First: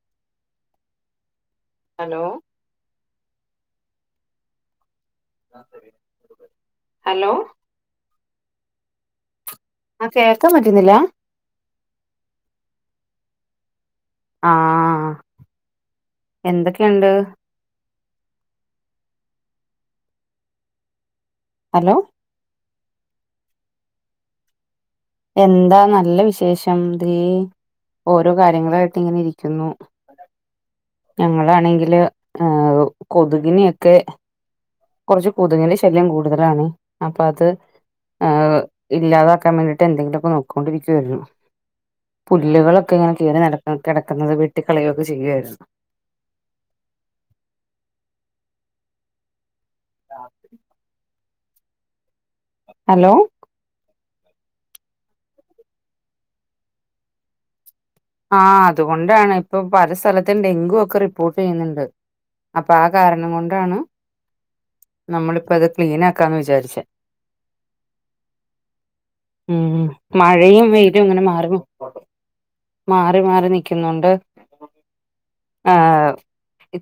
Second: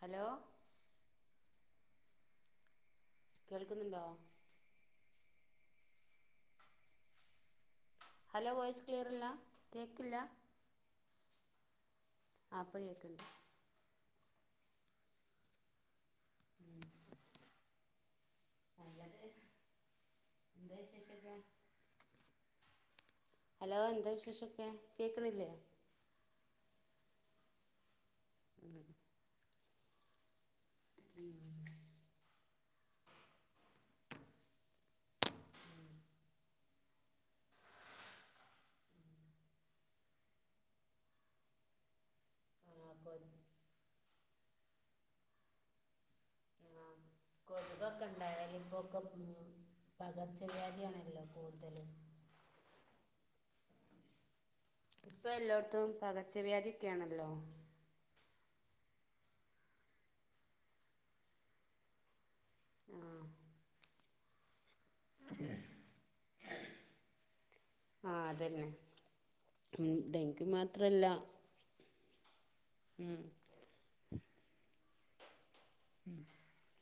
Hello hello കേൾക്കുന്നുണ്ടോ hello hello voice ക്ലിയർല്ല ആഹ്‌ കേൾക്കാൻ പറ്റുന്നില്ല ആഹ് പ്പ കേക്കണ്ട് ആഹ്‌ എന്തൊക്കെയുണ്ട് എന്നിട് എന്താ വിശേഷക്കെ ഹലോ ഹലോ എന്താ വിശേഷമൊക്കെ കേൾക്കണില്ലേ എന്താ നല്ല വിശേഷം ഓരോ കാര്യങ്ങളായിട്ട് ഇങ്ങനെ ഇരിക്കുന്നു ഞങ്ങളാണെങ്കില് ആഹ് കൊതുകിനെയൊക്കെ കൊറച്ച് കൊതുകിൻ്റെ ശല്യം കൂടുതലാണ് അപ്പൊ അത് ഇല്ലാതാക്കാൻ വേണ്ടിട്ട് എന്തെങ്കിലുമൊക്കെ നോക്കോണ്ടിരിക്കുവായിരുന്നു ആ പുല്ലുകളൊക്കെ ഇങ്ങനെ കൊതു കേറി നടക്ക കെടക്കുന്നത് വട്ടിക്കളയുവൊക്കെ ചെയ്യുവാരുന്നു ആഹ് കൊതുകൊക്കെ ഉണ്ടായാലിപ്പോക്കെ പകർച്ചവ്യാധിയാണല്ലോ കൂടുതല് ഹലോ ഇപ്പൊ എല്ലോടത്തും പകർച്ചവ്യാധിയക്കെയാണല്ലോ ആഹ് അതുകൊണ്ടാണ് ഇപ്പൊ പല സ്ഥലത്തും ഡെങ്കു ഒക്കെ റിപ്പോർട്ട് ചെയ്യുന്നുണ്ട് അപ്പൊ ആ കാരണം കൊണ്ടാണ് നമ്മളിപ്പ അത് ക്ലീൻ ആക്കാന്ന് വിചാരിച്ചേ ആ അതന്നെ ഉം ഡെങ്കി മഴയും വെയിലും മാത്രമല്ല ഇങ്ങനെ മാറി മാറി മാറി മാറി നിക്കുന്നുണ്ട് ആഹ്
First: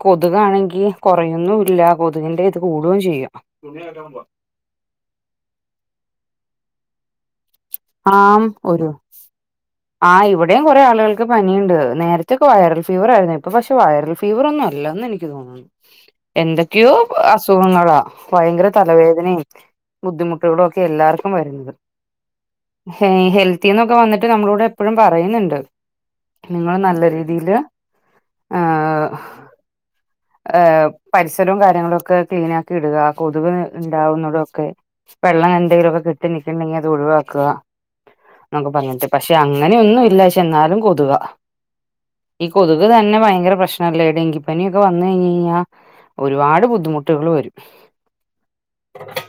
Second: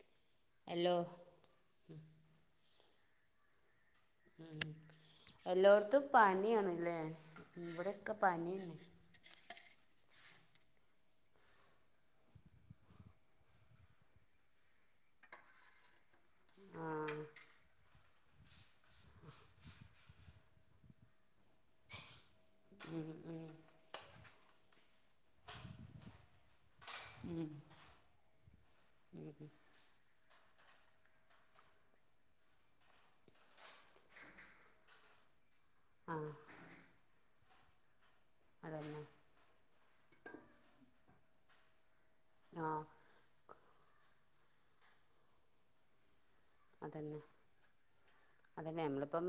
കൊതുകാണെങ്കി അല്ലോ കൊറയുന്നു ഇല്ല കൊതുകിന്റെ കൂടുവെം ചെയ്യാം എല്ലോടത്തും പനിയാണല്ലേ ഇവിടെയൊക്കെ ആം പനിയാണ് ഒരു ആഹ് ഇവിടേം കൊറേ ആളുകൾക്ക് പനിയുണ്ട് നേരത്തെക്കെ വൈറൽ ഫീവർ ആയിരുന്നു ഇപ്പൊ പക്ഷെ വൈറൽ ഫീവറൊന്നു അല്ലന്ന് എനി ക്കു തോന്നുന്നേ എന്തൊക്കെയോ ആ അസുഖങ്ങളാ ഭയങ്കര തലവേദനയും ബുദ്ധിമുട്ടുകളുംഒക്കെ എല്ലാർക്കും വരുന്നത് ഹേ ഹെൽത്തിന്നൊക്കെ വന്നിട്ട് നമ്മളോട് എപ്പഴും പറയുന്നുണ്ട് നിങ്ങള് നല്ല രീതിയില് ആഹ് ഏഹ് പരിസരവും കാര്യങ്ങളും ഒക്കെ ക്ലീൻ ആക്കി ഇടുക ആഹ് കൊതുക് ഉണ്ടാവുന്നതൊക്കെ വെള്ളം എന്തേലുവൊക്കെ ആഹ് കെട്ടി നിക്കുന്നെങ്കി അത് ഒഴിവാക്കുക നക്കെ അതന്നെ പറഞ്ഞിട്ട് പക്ഷെ അങ്ങനെയൊന്നും ഇല്ല പക്ഷേ ന്നാലും കൊതുക ഈ ആഹ് കൊതുക് തന്നെ ഭയങ്കര പ്രശ്നവല്ലേ ഡെങ്കിപ്പനിയൊക്കെ വന്ന് കഴിഞ്ഞ് കഴിഞ്ഞാ ഒരുപാട് അതന്നെ ബുദ്ധിമുട്ടുകള് വരും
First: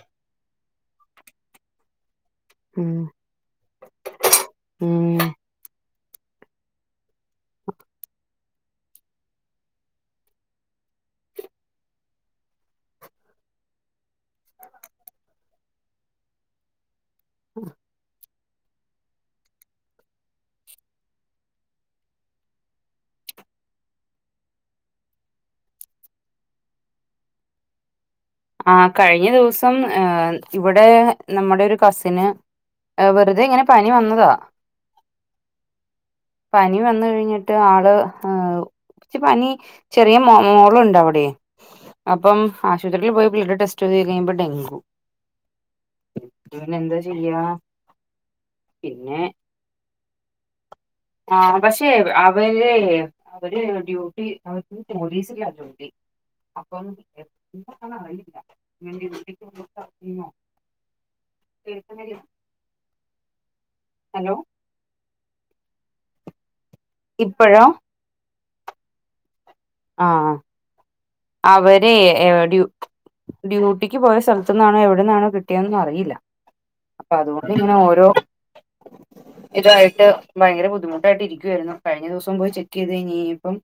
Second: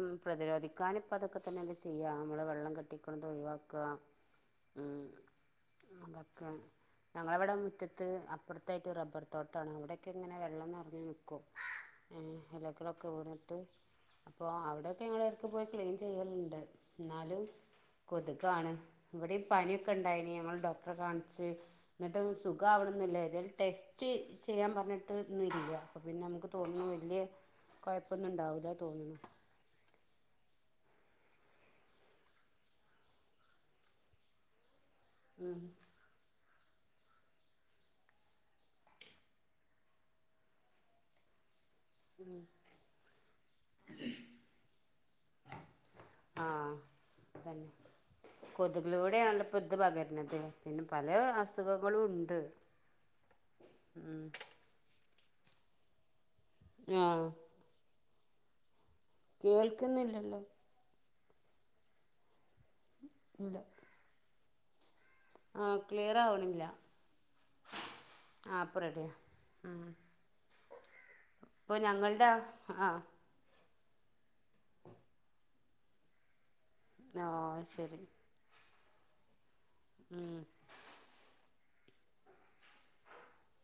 ഉം പ്രതിരോധി ക്കാനിപ്പതൊക്കെ തന്നെ അല്ലേ ചെയ്യാ നമ്മള് വെള്ളം ഉം കെട്ടിക്കൊണത് ഒഴിവാക്കുക ഉം അതൊക്കെ ഞങ്ങളവടെ മുറ്റത്ത് അപ്പുറത്തായിട്ട് റബ്ബർ തോട്ടാണ് അവിടെക്കെ ഇങ്ങനെ വെള്ളം നിറഞ്ഞു നിക്കും ഏഹ് എലകളൊക്കെ വീണിട്ട് അപ്പോ അവിടൊക്കെ ഞങ്ങള് എടക്ക് പോയി ക്ലീൻ ചെയ്യല്ണ്ട് എന്നാലും കൊതുകാണ് ഇവിടെ പനിയൊക്കെ ഉണ്ടായിന് ഞങ്ങൾ ഡോക്ടറെ കാണിച്ച് എന്നിട്ട് സുഖം ആവിണന്നില്ല ഏതേലും ടെസ്റ്റ് ചെയ്യാൻ പറഞ്ഞിട്ടൊന്നുല്യ അപ്പ പിന്നെ നമുക്ക് തോന്നും [unintelligible] കൊയപ്പൊന്നുണ്ടാവു ആഹ് കഴിഞ്ഞ ദിവസം ഇപ്പം ഏഹ് ഇവടെ നമ്മുടെ ഒരു കസിന് വെറുതെ ഇങ്ങനെ പനി വന്നതാ ഉം പനി വന്ന് കഴിഞ്ഞിട്ട് ആള് ഏഹ് [unintelligible] പനി ചെറിയ മോ മോളുണ്ട് അവിടേ അപ്പം ആശുപത്രിയില് പോയി ബ്ലഡ് ടെസ്റ്റ് ചെയ്ത് കഴിഞ്ഞഴിയുമ്പോ ഡെങ്കുെ ആഹ് പിന്നെന്താ ചെ തന്നെ കൊതുകിലൂടെയാണല്ലോ ഇപ്പൊ ഇതു പകരണത് പിന്നെ പല ആഹ് പക്ഷെ അസുഖങ്ങളും ഉണ്ട് അവര് അവര് ഡ്യൂട്ടി [unintelligible] പോലീസില ജോലി അപ്പം ആഹ് എന്താന്നറിയില്ല [unintelligible] കേൾക്കുന്നില്ലല്ലോ കേക്ണ്ല്ലേ ഇല്ല ആഹ് ക്ലിയർ ആവണില്ല ഇപ്പഴോ ആ പ്പ റെഡിയാ ആ ആഹ ഇപ്പൊ അവരെ ഞങ്ങളുടെ എവടിം. ആഹ് ഡ്യൂട്ടിക്ക് പോയ സ്ഥലത്തു നിന്നാണോ എവിടുന്നന്നാണോ കിട്ടിയതന്നും അറിയില്ല. അപ്പൊ അതുകൊണ്ട് ആഹ് ഇങ്ങനെ ശരി ഓരോ ഇതായിട്ട് ഉം ഭയങ്കര ബുദ്ധിമുട്ട. ായിട്ട് ഇരിക്കുവായിരുന്നു കഴിഞ്ഞ ദിവസം പോയി ചെക്ക് ചെയ്ത് കയ്ഞ് ഇനിപ്പം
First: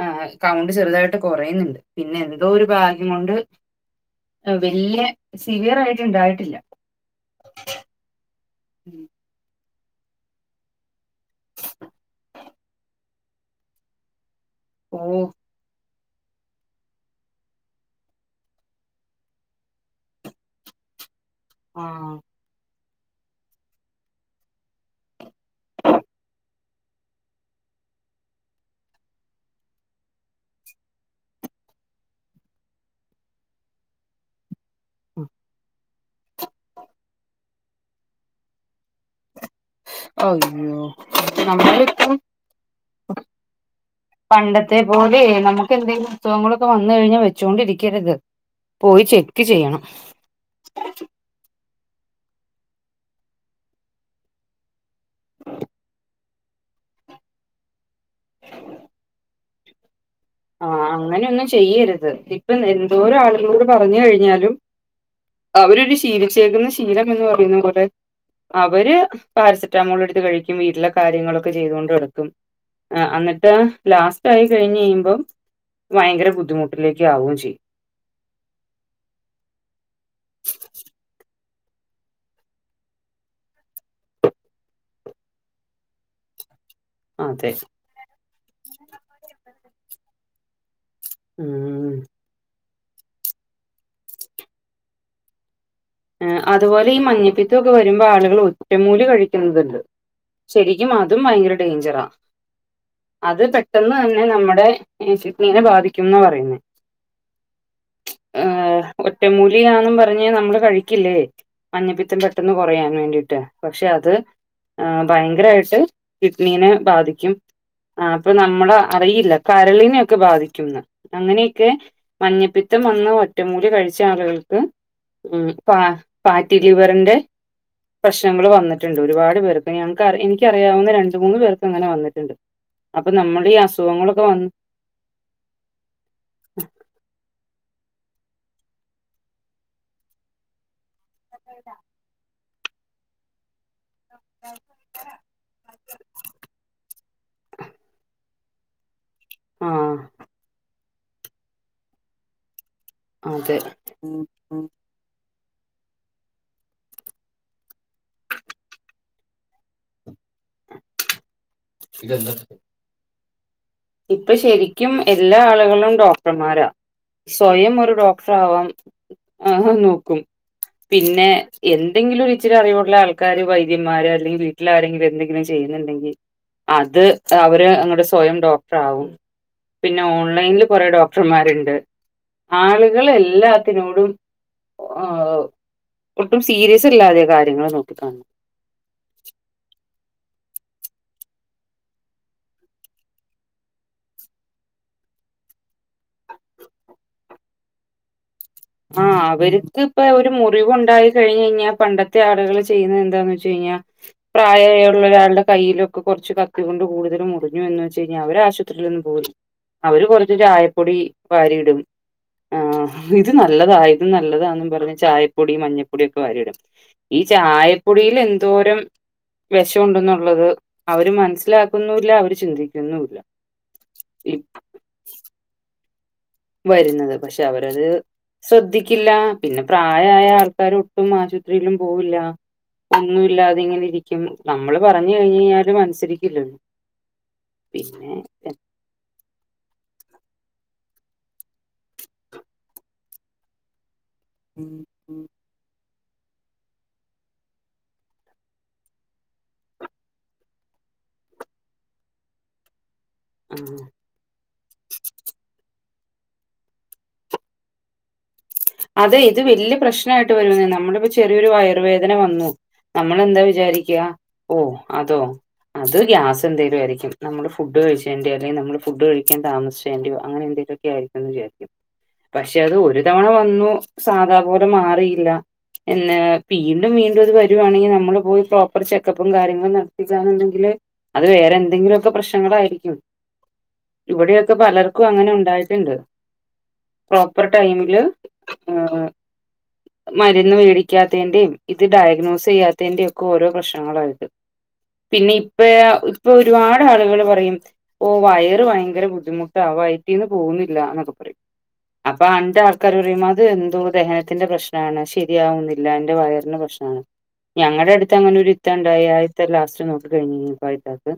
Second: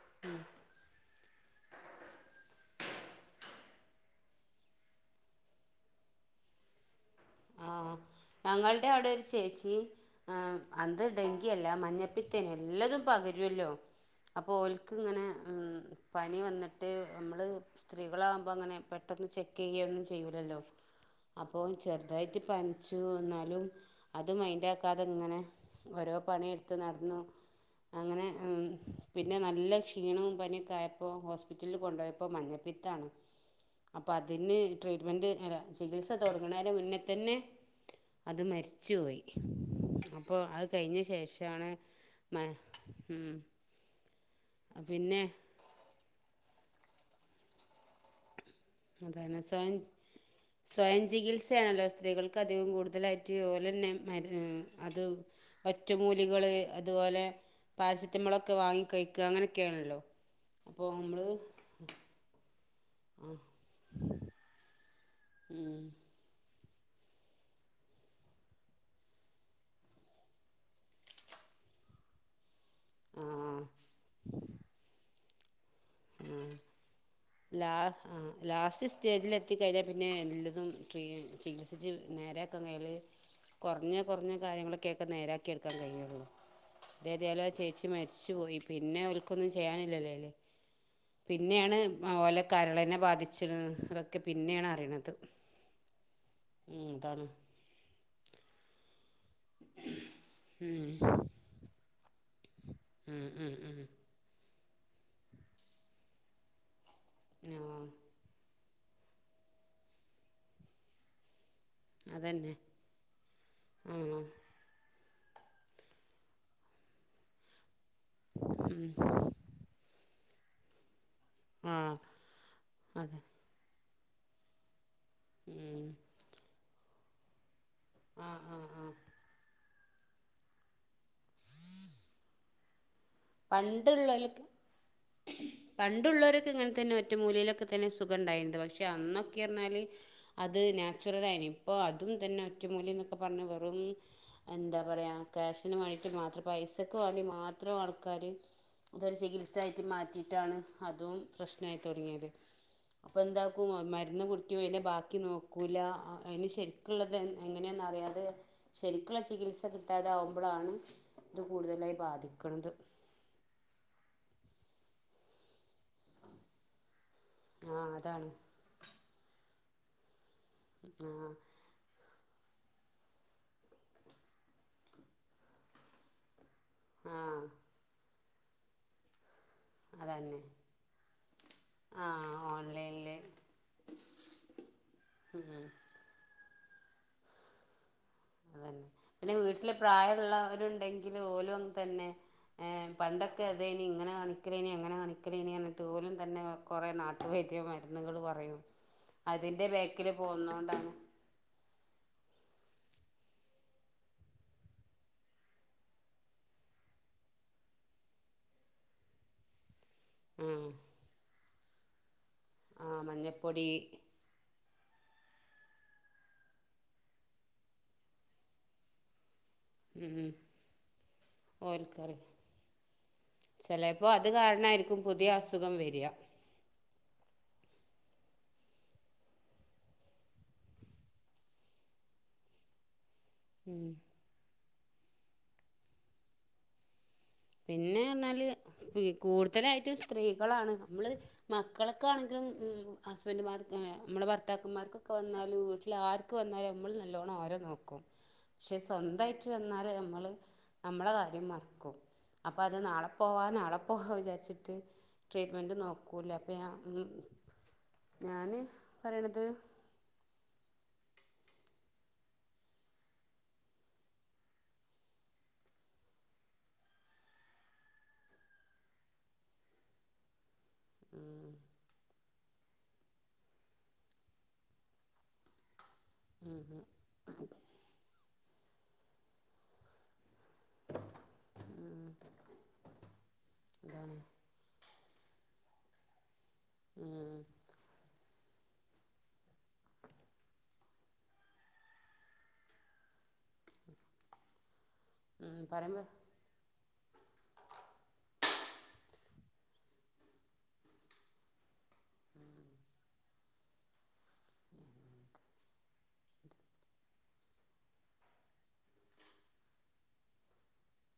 ആ കൗണ്ട് ചെറുതായിട്ട് കുറയുന്നുണ്ട് പിന്നെ എന്തോ ഒരു ഭാഗ്യം കൊണ്ട്. ആ വല്ലിയ സിവിയർ ആയിട്ടുണ്ടായിട്ടില്ല. ആഹ ഞങ്ങളുടെ അവിടെ ഒരു ചേച്ചി. ആ അന്ത് ഡെങ്കി അല്ല മഞ്ഞപ്പിത്തേനെ എല്ലതും പകരുല്ലോ അപ്പൊ ഓൽക്. ക്ക്ങ്ങനെ ഓഹ് പനി വന്നിട്ട് മ്മള്. സ്ത്രീകളാകുമ്പോൾ അങ്ങനെ പെട്ടെന്ന് ചെക്ക് ചെയ്യ ഒന്നും ചെയ്യു ല്ലല്ലോ അപ്പോൾ ചെറ. ആഹ് ഇക് പനിച്ചു എന്നാലും അത് മൈന്റെ ക്കാതെ ഇങ്ങനെ. ഓരോ പണി എടുത്തു നടന്നു അങ്ങനെ പിന്നെ നല്ല ക്ഷീണവും പനിയൊക്കെ ആയപ്പോൾ ഹോസ്പിറ്റലിൽ കൊണ്ടുപോയപ്പോൾ മഞ്ഞ. പ്പിത്താണ് അപ്പ അതിന്. ട്രീറ്റ്മെൻറ് അല്ല ചികിത്സ തുടങ്ങണതിന് മുന്നേ തന്നെ അത് മരിച്ചോയി. അപ്പോ അത് അയ്യോ കഴിഞ്ഞ ശേഷാണ് നമ്മളിപ്പം മ മ് പണ്ടത്തെ പോലെ നമുക്ക് എന്തെങ്കിലും അസുഖങ്ങൾ വന്നു കഴിഞ്ഞാൽ വെച്ചൊണ്ടിരിക്കരുത്. അതാണ് സ്വയം സ്വയം ചികിത്സയാണല്ലോ സ്ത്രീകൾക്ക്. ക്കതികും കൂടുതലായിട്ട് ഓലന്നെ മര് അത് ഒറ്റമൂലി കൾ അതുപോലെ പാരസെറ്റമോൾ ഒക്കെ വാങ്ങി കഴിക്ക അങ്ങനെയൊക്കെയാണല്ലോ ആ അപ്പോൾ നമ്മൾ അങ്ങനെയൊന്നും ചെയ്യരുത് ഇപ്പൊ എന്തോര ആളുകളോട് പറഞ്ഞു കഴിഞ്ഞാലും. അവരൊരു ശീലിച്ചേക്കുന്ന ശീലം എന്ന് പറയുന്നു പോല. അവര് പാരസെറ്റാമോൾ എടുത്ത് കഴിക്കും വീട്ടിലെ കാര്യങ്ങളൊക്കെ ചെയ്ത കൊണ്ട് നടക്കും. ആ ആന്നിട്ട് ലാസ്റ്റ് ആയി കഴിഞ്ഞ് കഴിയുമ്പോൾ ഭയങ്കര ബുദ്ധിമുട്ടിലേക്ക് ആകുകയും ചെയ്യും ലാ ആ ലാസ്റ്റ് സ്റ്റേജിൽ എത്തിക്കഴിഞ്ഞാൽ പിന്നെ എല്ലതും ട്രീ ചികിത്സിച്ച് നേരെ. ക്കാൻ കയല് കുറഞ്ഞ കുറഞ്ഞ കാര്യങ്ങളൊക്കെൊക്കെ നേരാക്കി എടുക്കാൻ കഴിയുള്ളു. ഇതേതാലോ അതെ ചേച്ചി മരിച്ചു പോയി പിന്നെ ഓല്ക് ഒന്നും ചെയ്യാനില്ലല്ലോ അയിൽ. പിന്നെയാണ് ഉം ഓലെ കരളിനെ ബാധിച്ച് ണ് ഇതൊക്കെ പിന്നെയാണ് അറിണ ത്. അതുപോലെ ഈ മഞ്ഞിപ്പിത്തം ഒക്കെ വരുമ്പോൾ ആളുകൾ ഒറ്റമൂല് കഴിക്കും. ന്നത്ണ്ട് ശരിക്കും അത് ഭയങ്കര ഡെയ്ഞ്ചറാ ഉം അത് ഉം ഉം പെട്ടെന്ന് തന്നെ. പിന്നെ നമ്മുടെ ജെയ്‌സിപ്പിനെ ബാധിക്കും എന്നാ പറയുന്നത്. നാ. ഏ ഒറ്റമൂലിയാന്നും പറഞ്ഞ നമ്മള് കഴിക്കില്ലേ. മഞ്ഞപ്പിത്തം പെട്ടെന്ന് അതന്നെ കുറയാൻ വേണ്ടിട്ട് പക്ഷെ ആ അത്. ആ ഭയങ്കരായിട്ട് കിഡ്നിനെ ബാധിക്കും അപ്പൊ നമ്മള് അറിയില്ല. കരളീനോക്കെ ബാധിക്കുംന്ന് അങ്ങനെയൊക്കെ ആ മഞ്ഞപ്പിത്തം വന്നു അതെ ഒറ്റുമൂലി കഴിച്ച ആളുകൾക്ക് മ്. ഉം ഫാറ്റി ലിവറിന്റെ ആ പ്രശ്നങ്ങൾ ആ ആ വന്നിട്ടുണ്ട് ഒരുപാട് പേർക്. ഞങ്ങക്ക് എനിക്ക അറിയാവുന്ന രണ്ട മൂന്ന് പേർക്ക് അങ്ങനെ വന്നിട്ടുണ്ട് അപ്പൊ നമ്മൾ ഈ അസുഖങ്ങളൊക്കെ പണ്ടുള്ളോലൊക്കെ വന്ന്. പണ്ടുള്ളവരൊക്കെ ഇങ്ങനെ തന്നെ ഒറ്റ മൂലയിലൊക്കെ തന്നെ സുഗം ഉണ്ടായിട്ടുള്ളത് പക്ഷെ അന്നൊക്കെ എന്ന് പറഞ്ഞാൽ. അത് ഞാൻ മാറ്റാരു കാര്യം ഇപ്പോ അതും തന്നെ ഒറ്റ മൂലിന്നൊക്കെ പറഞ്ഞ് വെറും എന്താ പറയാ ക്യാ ഷിന് വേണ്ടീട്ട് മാത്രം പൈസക്ക് വേണ്ടി മാത്രം ആൾക്കാര് ഇതൊരു ചികിത്സ ആയിട്ട് ആഹ് മാറ്റിയിട്ടാണ് അതും പ്രശ്നമായി തുടങ്ങിയത് അപ്പം അതെ എന്താക്കും ഉം മരുന്ന് കുടിക്കുമ്പോ ഉം അതിന്റെ ബാക്കി നോക്കൂല അതിന് ശരിക്കുള്ളത് എങ്ങനെയെന്ന് അ റിയാതെ ശരിക്കുള്ള ചികിത്സ കിട്ടാതെ ആകുമ്പോഴാണ് ഇത് കൂടുതലായി ബാധിക്കണത് ഇപ്പൊ ശരിക്കും എല്ലാ ആളുകളും ഡോക്ടർമാരാ സ്വയം ആ ഒരു ഡോക്ടർ അതാണ് ആവാം എന്ന് നോക്കും പിന്നെ ആ എന്തെങ്കിലും ഇച്ചിരി അറിവുള്ള ആൾക്കാര് വൈദ്യന്മാര് അല്ലെങ്കിൽ വീട്ടിലാരെങ്കിലും എന്തെങ്കിലും ചെയ്യുന്നുണ്ടെങ്കിൽ അത് ആഹ് അവര് അങ്ങട്ട് സ്വയം ഡോക്ടറാകും പിന്നെ അതന്നെ ഓൺലൈനിൽ കുറെ ഡോക്ടർമാരുണ്ട് ആഹ് ആളുകള് ഓൺലൈനില് എല്ലാത്തിനോടും ഒട്ടും സീരിയസില്ലാതെ കാര്യങ്ങൾ നോക്കിക്കാണും അതന്നെ പിന്നെ വീട്ടില് പ്രായമുള്ളവരുണ്ടെങ്കില് ഓലും തന്നെ ഏ പണ്ടൊക്കെ അതയ്നി ഇങ്ങനെ കാണിക്കലേനി അങ്ങനെ കാണിക്കലേനി പറഞ്ഞിട്ട് ഓലും തന്നെ കുറേ നാട്ട് വൈദ്യ മരുന്നുകള് പറയും ആഹ് അതിൻ്റെ അവർക്കിപ്പൊ ബേക്കിൽ ഒരു പോകുന്നോണ്ടാണ് മുറിവുണ്ടായി കഴിഞ്ഞ് കഴിഞ്ഞാ പണ്ടത്തെ ആുകൾ ചെയ്യുന്നത് എന്താന്ന് വെച്ച് കഴിഞ്ഞാൽ പ്രായവായ ഒള്ള ഒരാളുടെ കയ്യിലൊക്കെ കുറച്ച് കത്തി കൊണ്ട് കൂടുതല് മുറിഞ്ഞു എന്ന് വെച്ച് കഴിഞ്ഞാൽ അവര് ആശുപത്രിയിലൊന്നും പോവൂലാ അവര് കുറച്ച് ഉം ചായപ്പൊടി വാരിയിടും ആ ആഹ് ഇത് മഞ്ഞപ്പൊടി നല്ലതാ ഇത് നല്ലതാന്നും പറഞ്ഞ് ചായപ്പൊടി മഞ്ഞപ്പൊടിയൊക്കെ വാരിയിടും ഈ ചായപ്പൊടിയിൽ എന്തോരം വെഷം ഉം ഉണ്ടെന്നുള്ളത് അവര് മനസ്സിലാക്കുന്നുവില്ല അവര് ചിന്തിക്കുന്നുവില്ല ചെലപ്പം അത് കാരണായിരിക്കും പുതിയ അസുഖം വരുക വരുന്നത് പക്ഷെ അവരത് ശ്രദ്ധിക്കില്ല പിന്നെ പ്രായം ആയ ആൾക്കാര് ഒട്ടും ആശൂ ത്രീലും പോവില്ല ഒന്നും ഇല്ലാതെ ഉം ഇങ്ങനെ ഇരിക്കും നമ്മള് പറഞ്ഞ് കഴിഞ്ഞ് കഴിഞ്ഞാലും അനുസരിക്കില്ലല്ലോ പിന്നെ പറഞ്ഞാല് കൂടുതലായിട്ടും സ്ത്രീകളാണ് നമ്മള് മക്കളൊക്കാണെങ്കിലും ഹസ്ബൻഡുമാർ നമ്മടെ ഭർത്താക്കന്മാർക്കൊക്കെ വന്നാല് എല്ലാർക്ക് വന്നാലും നമ്മള് നല്ലോണ്ണം അവരെ നോക്കും പക്ഷെ സ്വന്തായിട്ട് വന്നാല് നമ്മള് നമ്മടെ കാര്യം മറക്കും അപ്പൊ അത് നാളെ പോവാ ആ നാളെ പോവാ വിചാരിച്ചിട്ട് ട്രീറ്റ്മെൻറ് നോക്കൂലാ അപ്പം ഞ ഞാന് അതെ ഇത് വല്ല്യ പ്രശ്നായിട്ട് വരൂന്നേ നമ്മുക്കിപ്പോ ചെറിയൊരു വയറുവേദന വന്നു നമ്മളെന്താ വിചാരിക്കാ ഓ അതോ അത് ഗ്യാസന്തേലും ആരിക്കും നമ്മള് ഫുഡ് കഴിച്ചേന്റെയൊ അല്ലെങ്കിൽ നമ്മള് ഫുഡ് കഴിക്കാൻ താമസിച്ചേന്റെയോ അങ്ങനെ എന്തേലും ഒക്കെ ആരിക്കൂന്ന് വിചാരിക്കും പക്ഷെ അത് ഒരു തവണ വന്നു സാധാ പോലെ മാറിയില്ല പിന്നെ വീണ്ടും വീണ്ടും അത് വരുവാണെങ്കിൽ നമ്മള് പോയി ഹോ ഒരു ചെക്കപ്പും കാര്യങ്ങളും നടത്തിക്കാന്നുണ്ടെങ്കില് അത് വേറെ എന്തെങ്കിലുമൊക്കെ പ്രശ്നങ്ങളായിരിക്കും ഇവിടെ ഒ ക്കെ പലർക്കും അങ്ങനെ ഉണ്ടായിട്ടുണ്ട് പ്രോപ്പർ ടൈമില് ആഹ് മരുന്ന് മേടിക്കാത്തേന്റെയും ഇത് ഡയഗ്നോസ് ചെയ്യാ ത്തേന്റെയും ഒക്കെ ഓരോ പ്രശ്നങ്ങളാണിത് പിന്നെ ഇപ്പയാ പറയുമ്പോൾ ഇപ്പൊ ഒരുപാട് ആളുകൾ പറയും ഓ വയറ് ഭയങ്കര ബുദ്ധിമുട്ടാ വയറ്റീന്ന് പോകുന്നില്ല എന്നൊക്കെ പറയും അപ്പൊ അന്റെ ആൾക്കാര് പറയും അത് എന്തോ ദഹനത്തിന്റെ പ്രശ്നാണ് ശരിയാവുന്നില്ല എന്റെ വയറിന്റെ പ്രശ്നം ആഹ് ഞങ്ങടെ അടുത്ത് അങ്ങനെ ഒരു ഇത്ത ഉണ്ടായി ആ ഇത്ത ലാസ്റ്റ് നോക്കി കഴിഞ്ഞ് കഴിഞ്ഞപ്പഴത്താക്ക്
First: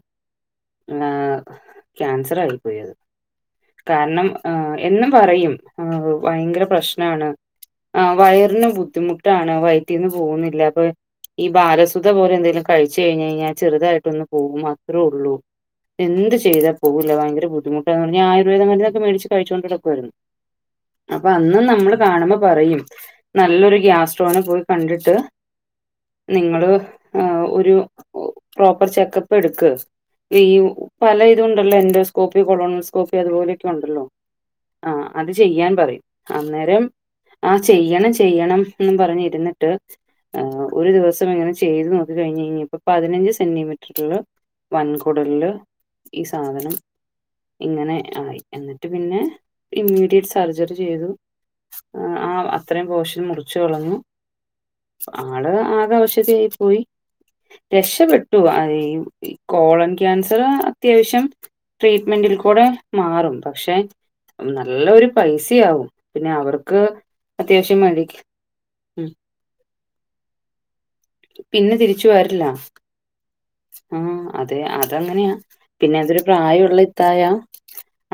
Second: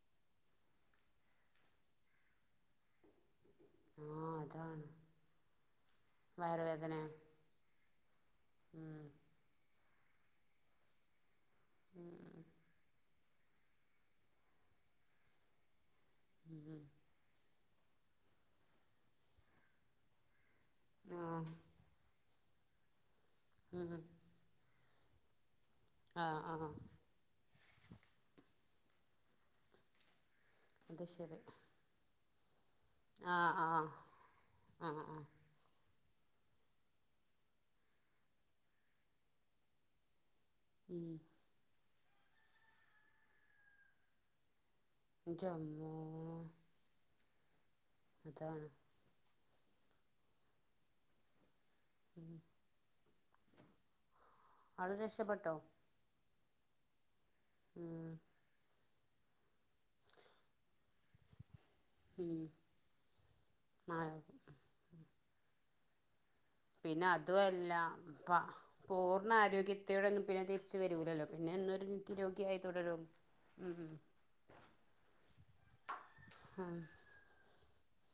ആഹ് ക്യാൻസറായി പോയി അത് കാരണം ആ അതാണ് എന്നും പറയും ഭയങ്കര വയറുവേദന പ്രശ് അഹ് ആഹ് വയറിനു ബുദ്ധിമുട്ടാണ് വയറ്റിന്ന് പോകുന്നില്ല അപ്പൊ ഈ ബാലസുത പോലെന്തെങ്കിലും കഴിച്ചു കഴിഞ്ഞ് കഴിഞ്ഞാൽ ചെറുതായിട്ടൊന്ന് പോകും അത്രേ ഉള്ളൂ എന്ത് ചെയ്താ പോവൂല ഭയങ്കര ബുദ്ധിമു [unintelligible] ആയുർവേദ മരുന്നൊക്കെ മേടിച്ച് കഴിച്ചൊണ്ട് നടക്കുവാരുന്നു ആ അപ്പൊ അന്ന് ന നമ്മള് കാണുമ്പോ പറയും നല്ലൊരു ഗ്യാസ്ട്രോനെ പോയി കണ്ടിട്ട് ആ ആ നിങ്ങള് ആഹ് ഒരു പ്രോപ്പർ ചെക്കപ്പ് എടുക്ക് [unintelligible] അത് പല ശരി ഇതും ഉണ്ടല്ലോ എൻഡോസ്കോപ്പി കൊളണോ സ് കോഫി അതു ആഹ് പോലെയൊക്കെ ആഹ് ഒണ്ടല്ലോ ആഹ് അത് ചെയ്യാൻ പറയും അന്നേരം ആഹ് ചെയ്യണം ചെയ്യണം എന്നും പറഞ്ഞ് ഇരുന്നിട്ട് ആഹ് ഒരു ഉം ദിവസം ഇങ്ങനെ ചെയ്ത് നോക്കി കഴിഞ്ഞ് കഴിഞ്ഞപ്പോ പതിനഞ്ച് സെന്റിമീറ്ററില് വൻകു കുടലില് എന്റമ്മോ ഈ സാധനം ഇങ്ങനെ ആയി അതാണ് എന്നിട്ട് പിന്നെ ഇമ്മീഡിയറ്റ് സർജറി ചെയ്തു. ആ അത്രയും പോഷൻ മുറിച്ചു കളഞ്ഞു. ആള് ആള് രക്ഷപ്പെട്ടോ ആക അവശതയായി പോയി ഉം രക്ഷപെ ട്ടു അത് ഈ കോളന്റ് ക്യാൻസറ് അത്യാവശ്യം ട്രീറ്റ്മെന്റിൽ ഉം കൂടെ മാറും പക്ഷെ ആഹ് ന ല്ല ഒരു പൈസയാവും പിന്നെ അവർ പിന്നെ അതുവല്ല പ ഉം പൂർണ്ണ ആരോഗ്യത്തൊടെയൊന്നും പിന്നെ തിരിച്ച് വരൂലല്ലോ. പിന്നെ എന്നും ഒരു നിത്യ രോഗിയായി തുടരും. ഉം ഉം ആഹ് അതെ അതങ്ങനെയാ പിന്നെ അതൊരു പ്രായൊള്ള ഇത്തായാ.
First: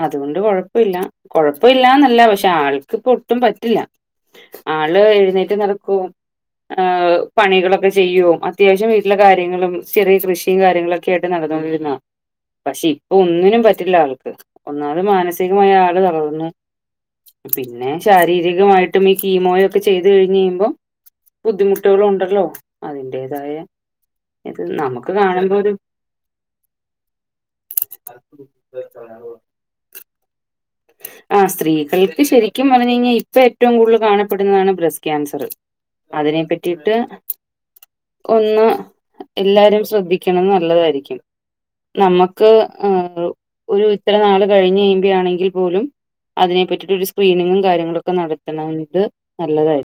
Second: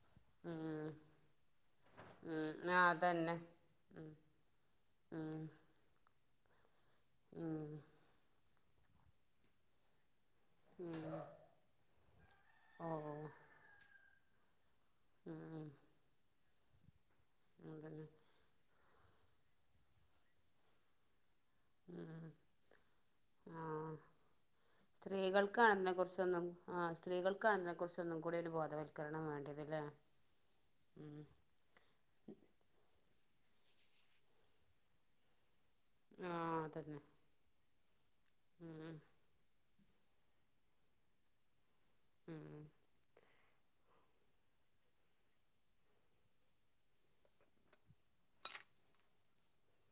അതു കൊണ്ട് ഉം ഉം കൊഴപ്പല്ല കൊഴപ്പല്ലാന്നല്ല പക്ഷെ ഉം ആഹ് ആൾക്കിപ്പൊ അതന്നെ ഒട്ടും പറ്റില്ല. ഉം ആള് ഉം എഴുന്നേറ്റ് നടക്കും ഏഹ് ഉം പണികളൊക്കെ ചെയ്യും അത്യാവശ്യം വീട്ടിലെ കാര്യങ്ങളും ചെറിയ ക്രിശ് [unintelligible] കാര്യങ്ങളൊക്കെ ആയിട്ട് നടന്നൊണ്ടിരുന്നാ പക്ഷെ ഇപ്പൊ ഓഹ് ഒന്നിനും പറ്റില്ല ആൾക്ക്. ഒന്നാമത് ഉം ഉം മാനസികമായി ആള് തളർന്ന് പിന്നെ അതന്നെ ശാ രീരികമായിട്ടും ഈ കീമോയൊക്കെ ചെയ്ത് കഴിഞ്ഞ് കഴിയുമ്പൊ. ബുദ്ധിമുട്ടുകളും ഉം ഒണ്ടല്ലോ അതിന്റെതായ ആഹ് സ്ത്രീകൾക്കാണ് അതിനെ കുറിച്ചൊന്നും ആഹ് സ്ത്രീകൾക്കാണ് അതിനെ കുറിച്ചൊന്നും കൂടി ഒരു ബോധവൽക്കരണം വേണ്ട ഇത് ല്ലേ ഉം ആഹ് സ്ത്രീകൾക്ക് ശെരിക്കും പറഞ്ഞു കയിഞ്ഞ ഇപ്പ ഏറ്റവും കൂടുതൽ കാണപ്പെടുന്നതാണ് ബ്രെസ്റ്റ് ക്യാൻസറ് അതിനെ ആഹ് പറ്റീട്ട് അതന്നെ ഒന്ന് ഉം എല്ലാരും ശ്രദ്ധിക്കണത് നല്ലതാരിക്കും നമ്മക്ക് ഉം ആഹ് ഒരു ഇത്ര നാള് കഴിഞ്ഞ് കഴിയുമ്പഴാണെങ്കിൽ. പോലും അതിനെ പറ്റിയിട്ടൊരു സ്ക്രീനിങ്ങും കാര്യങ്ങളൊക്കെ നടത്തണത് നല്ലതാർ